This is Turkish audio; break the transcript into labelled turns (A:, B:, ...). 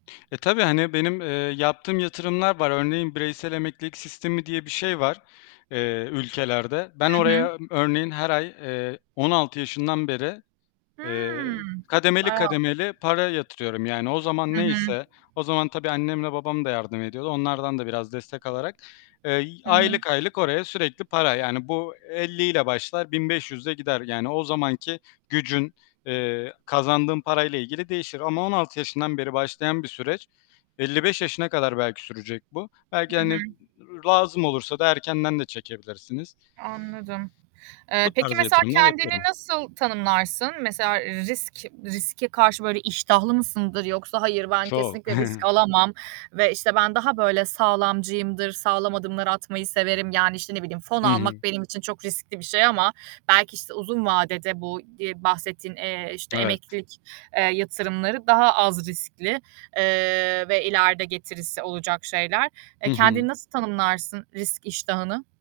A: E tabii. Hani, benim, eee, yaptığım yatırımlar var. Örneğin bireysel emeklilik sistemi diye bir şey var, eee, ülkelerde. Ben
B: Hı hı.
A: oraya örneğin her ay, eee, 16 yaşından beri, eee,
B: Hımm.
A: kademeli
B: Wow!
A: kademeli para yatırıyorum. Yani, o zaman
B: Hı hı.
A: neyse, o zaman tabii annemle babam da yardım ediyordu. Onlardan da biraz destek alarak, eee, y
B: Hı hı.
A: aylık, aylık oraya sürekli para. Yani, bu 50'yle başlar, 1.500'le gider. Yani, o zamanki gücün, eee, kazandığın parayla ilgili değişir ama 16 yaşından beri başlayan bir süreç, 55 yaşına kadar belki sürecek bu. Belki,
B: Hı hı.
A: hani, lazım olursa da erkenden de çekebilirsiniz.
B: Anladım. Eee,
A: Bu
B: peki
A: tarz
B: mesela
A: yatırımlar
B: kendini
A: yapıyorum.
B: nasıl tanımlarsın? Mesela, eee, risk riske karşı böyle iştahlı mısındır yoksa hayır ben
A: Çok.
B: kesinlikle risk alamam ve, işte, ben daha böyle sağlamcıyımdır, sağlam adımlar atmayı severim. Yani işte, ne bileyim fon
A: Hı hı.
B: almak benim için çok riskli bir şey ama belki, işte, uzun vadede bu, iii, bahsettiğin, eee, işte
A: Evet.
B: emeklilik, eee, yatırımları daha az riskli, eee, ve ileride getirisi olacak şeyler.
A: Hı
B: E,
A: hı.
B: kendini nasıl tanımlarsın risk iştahını?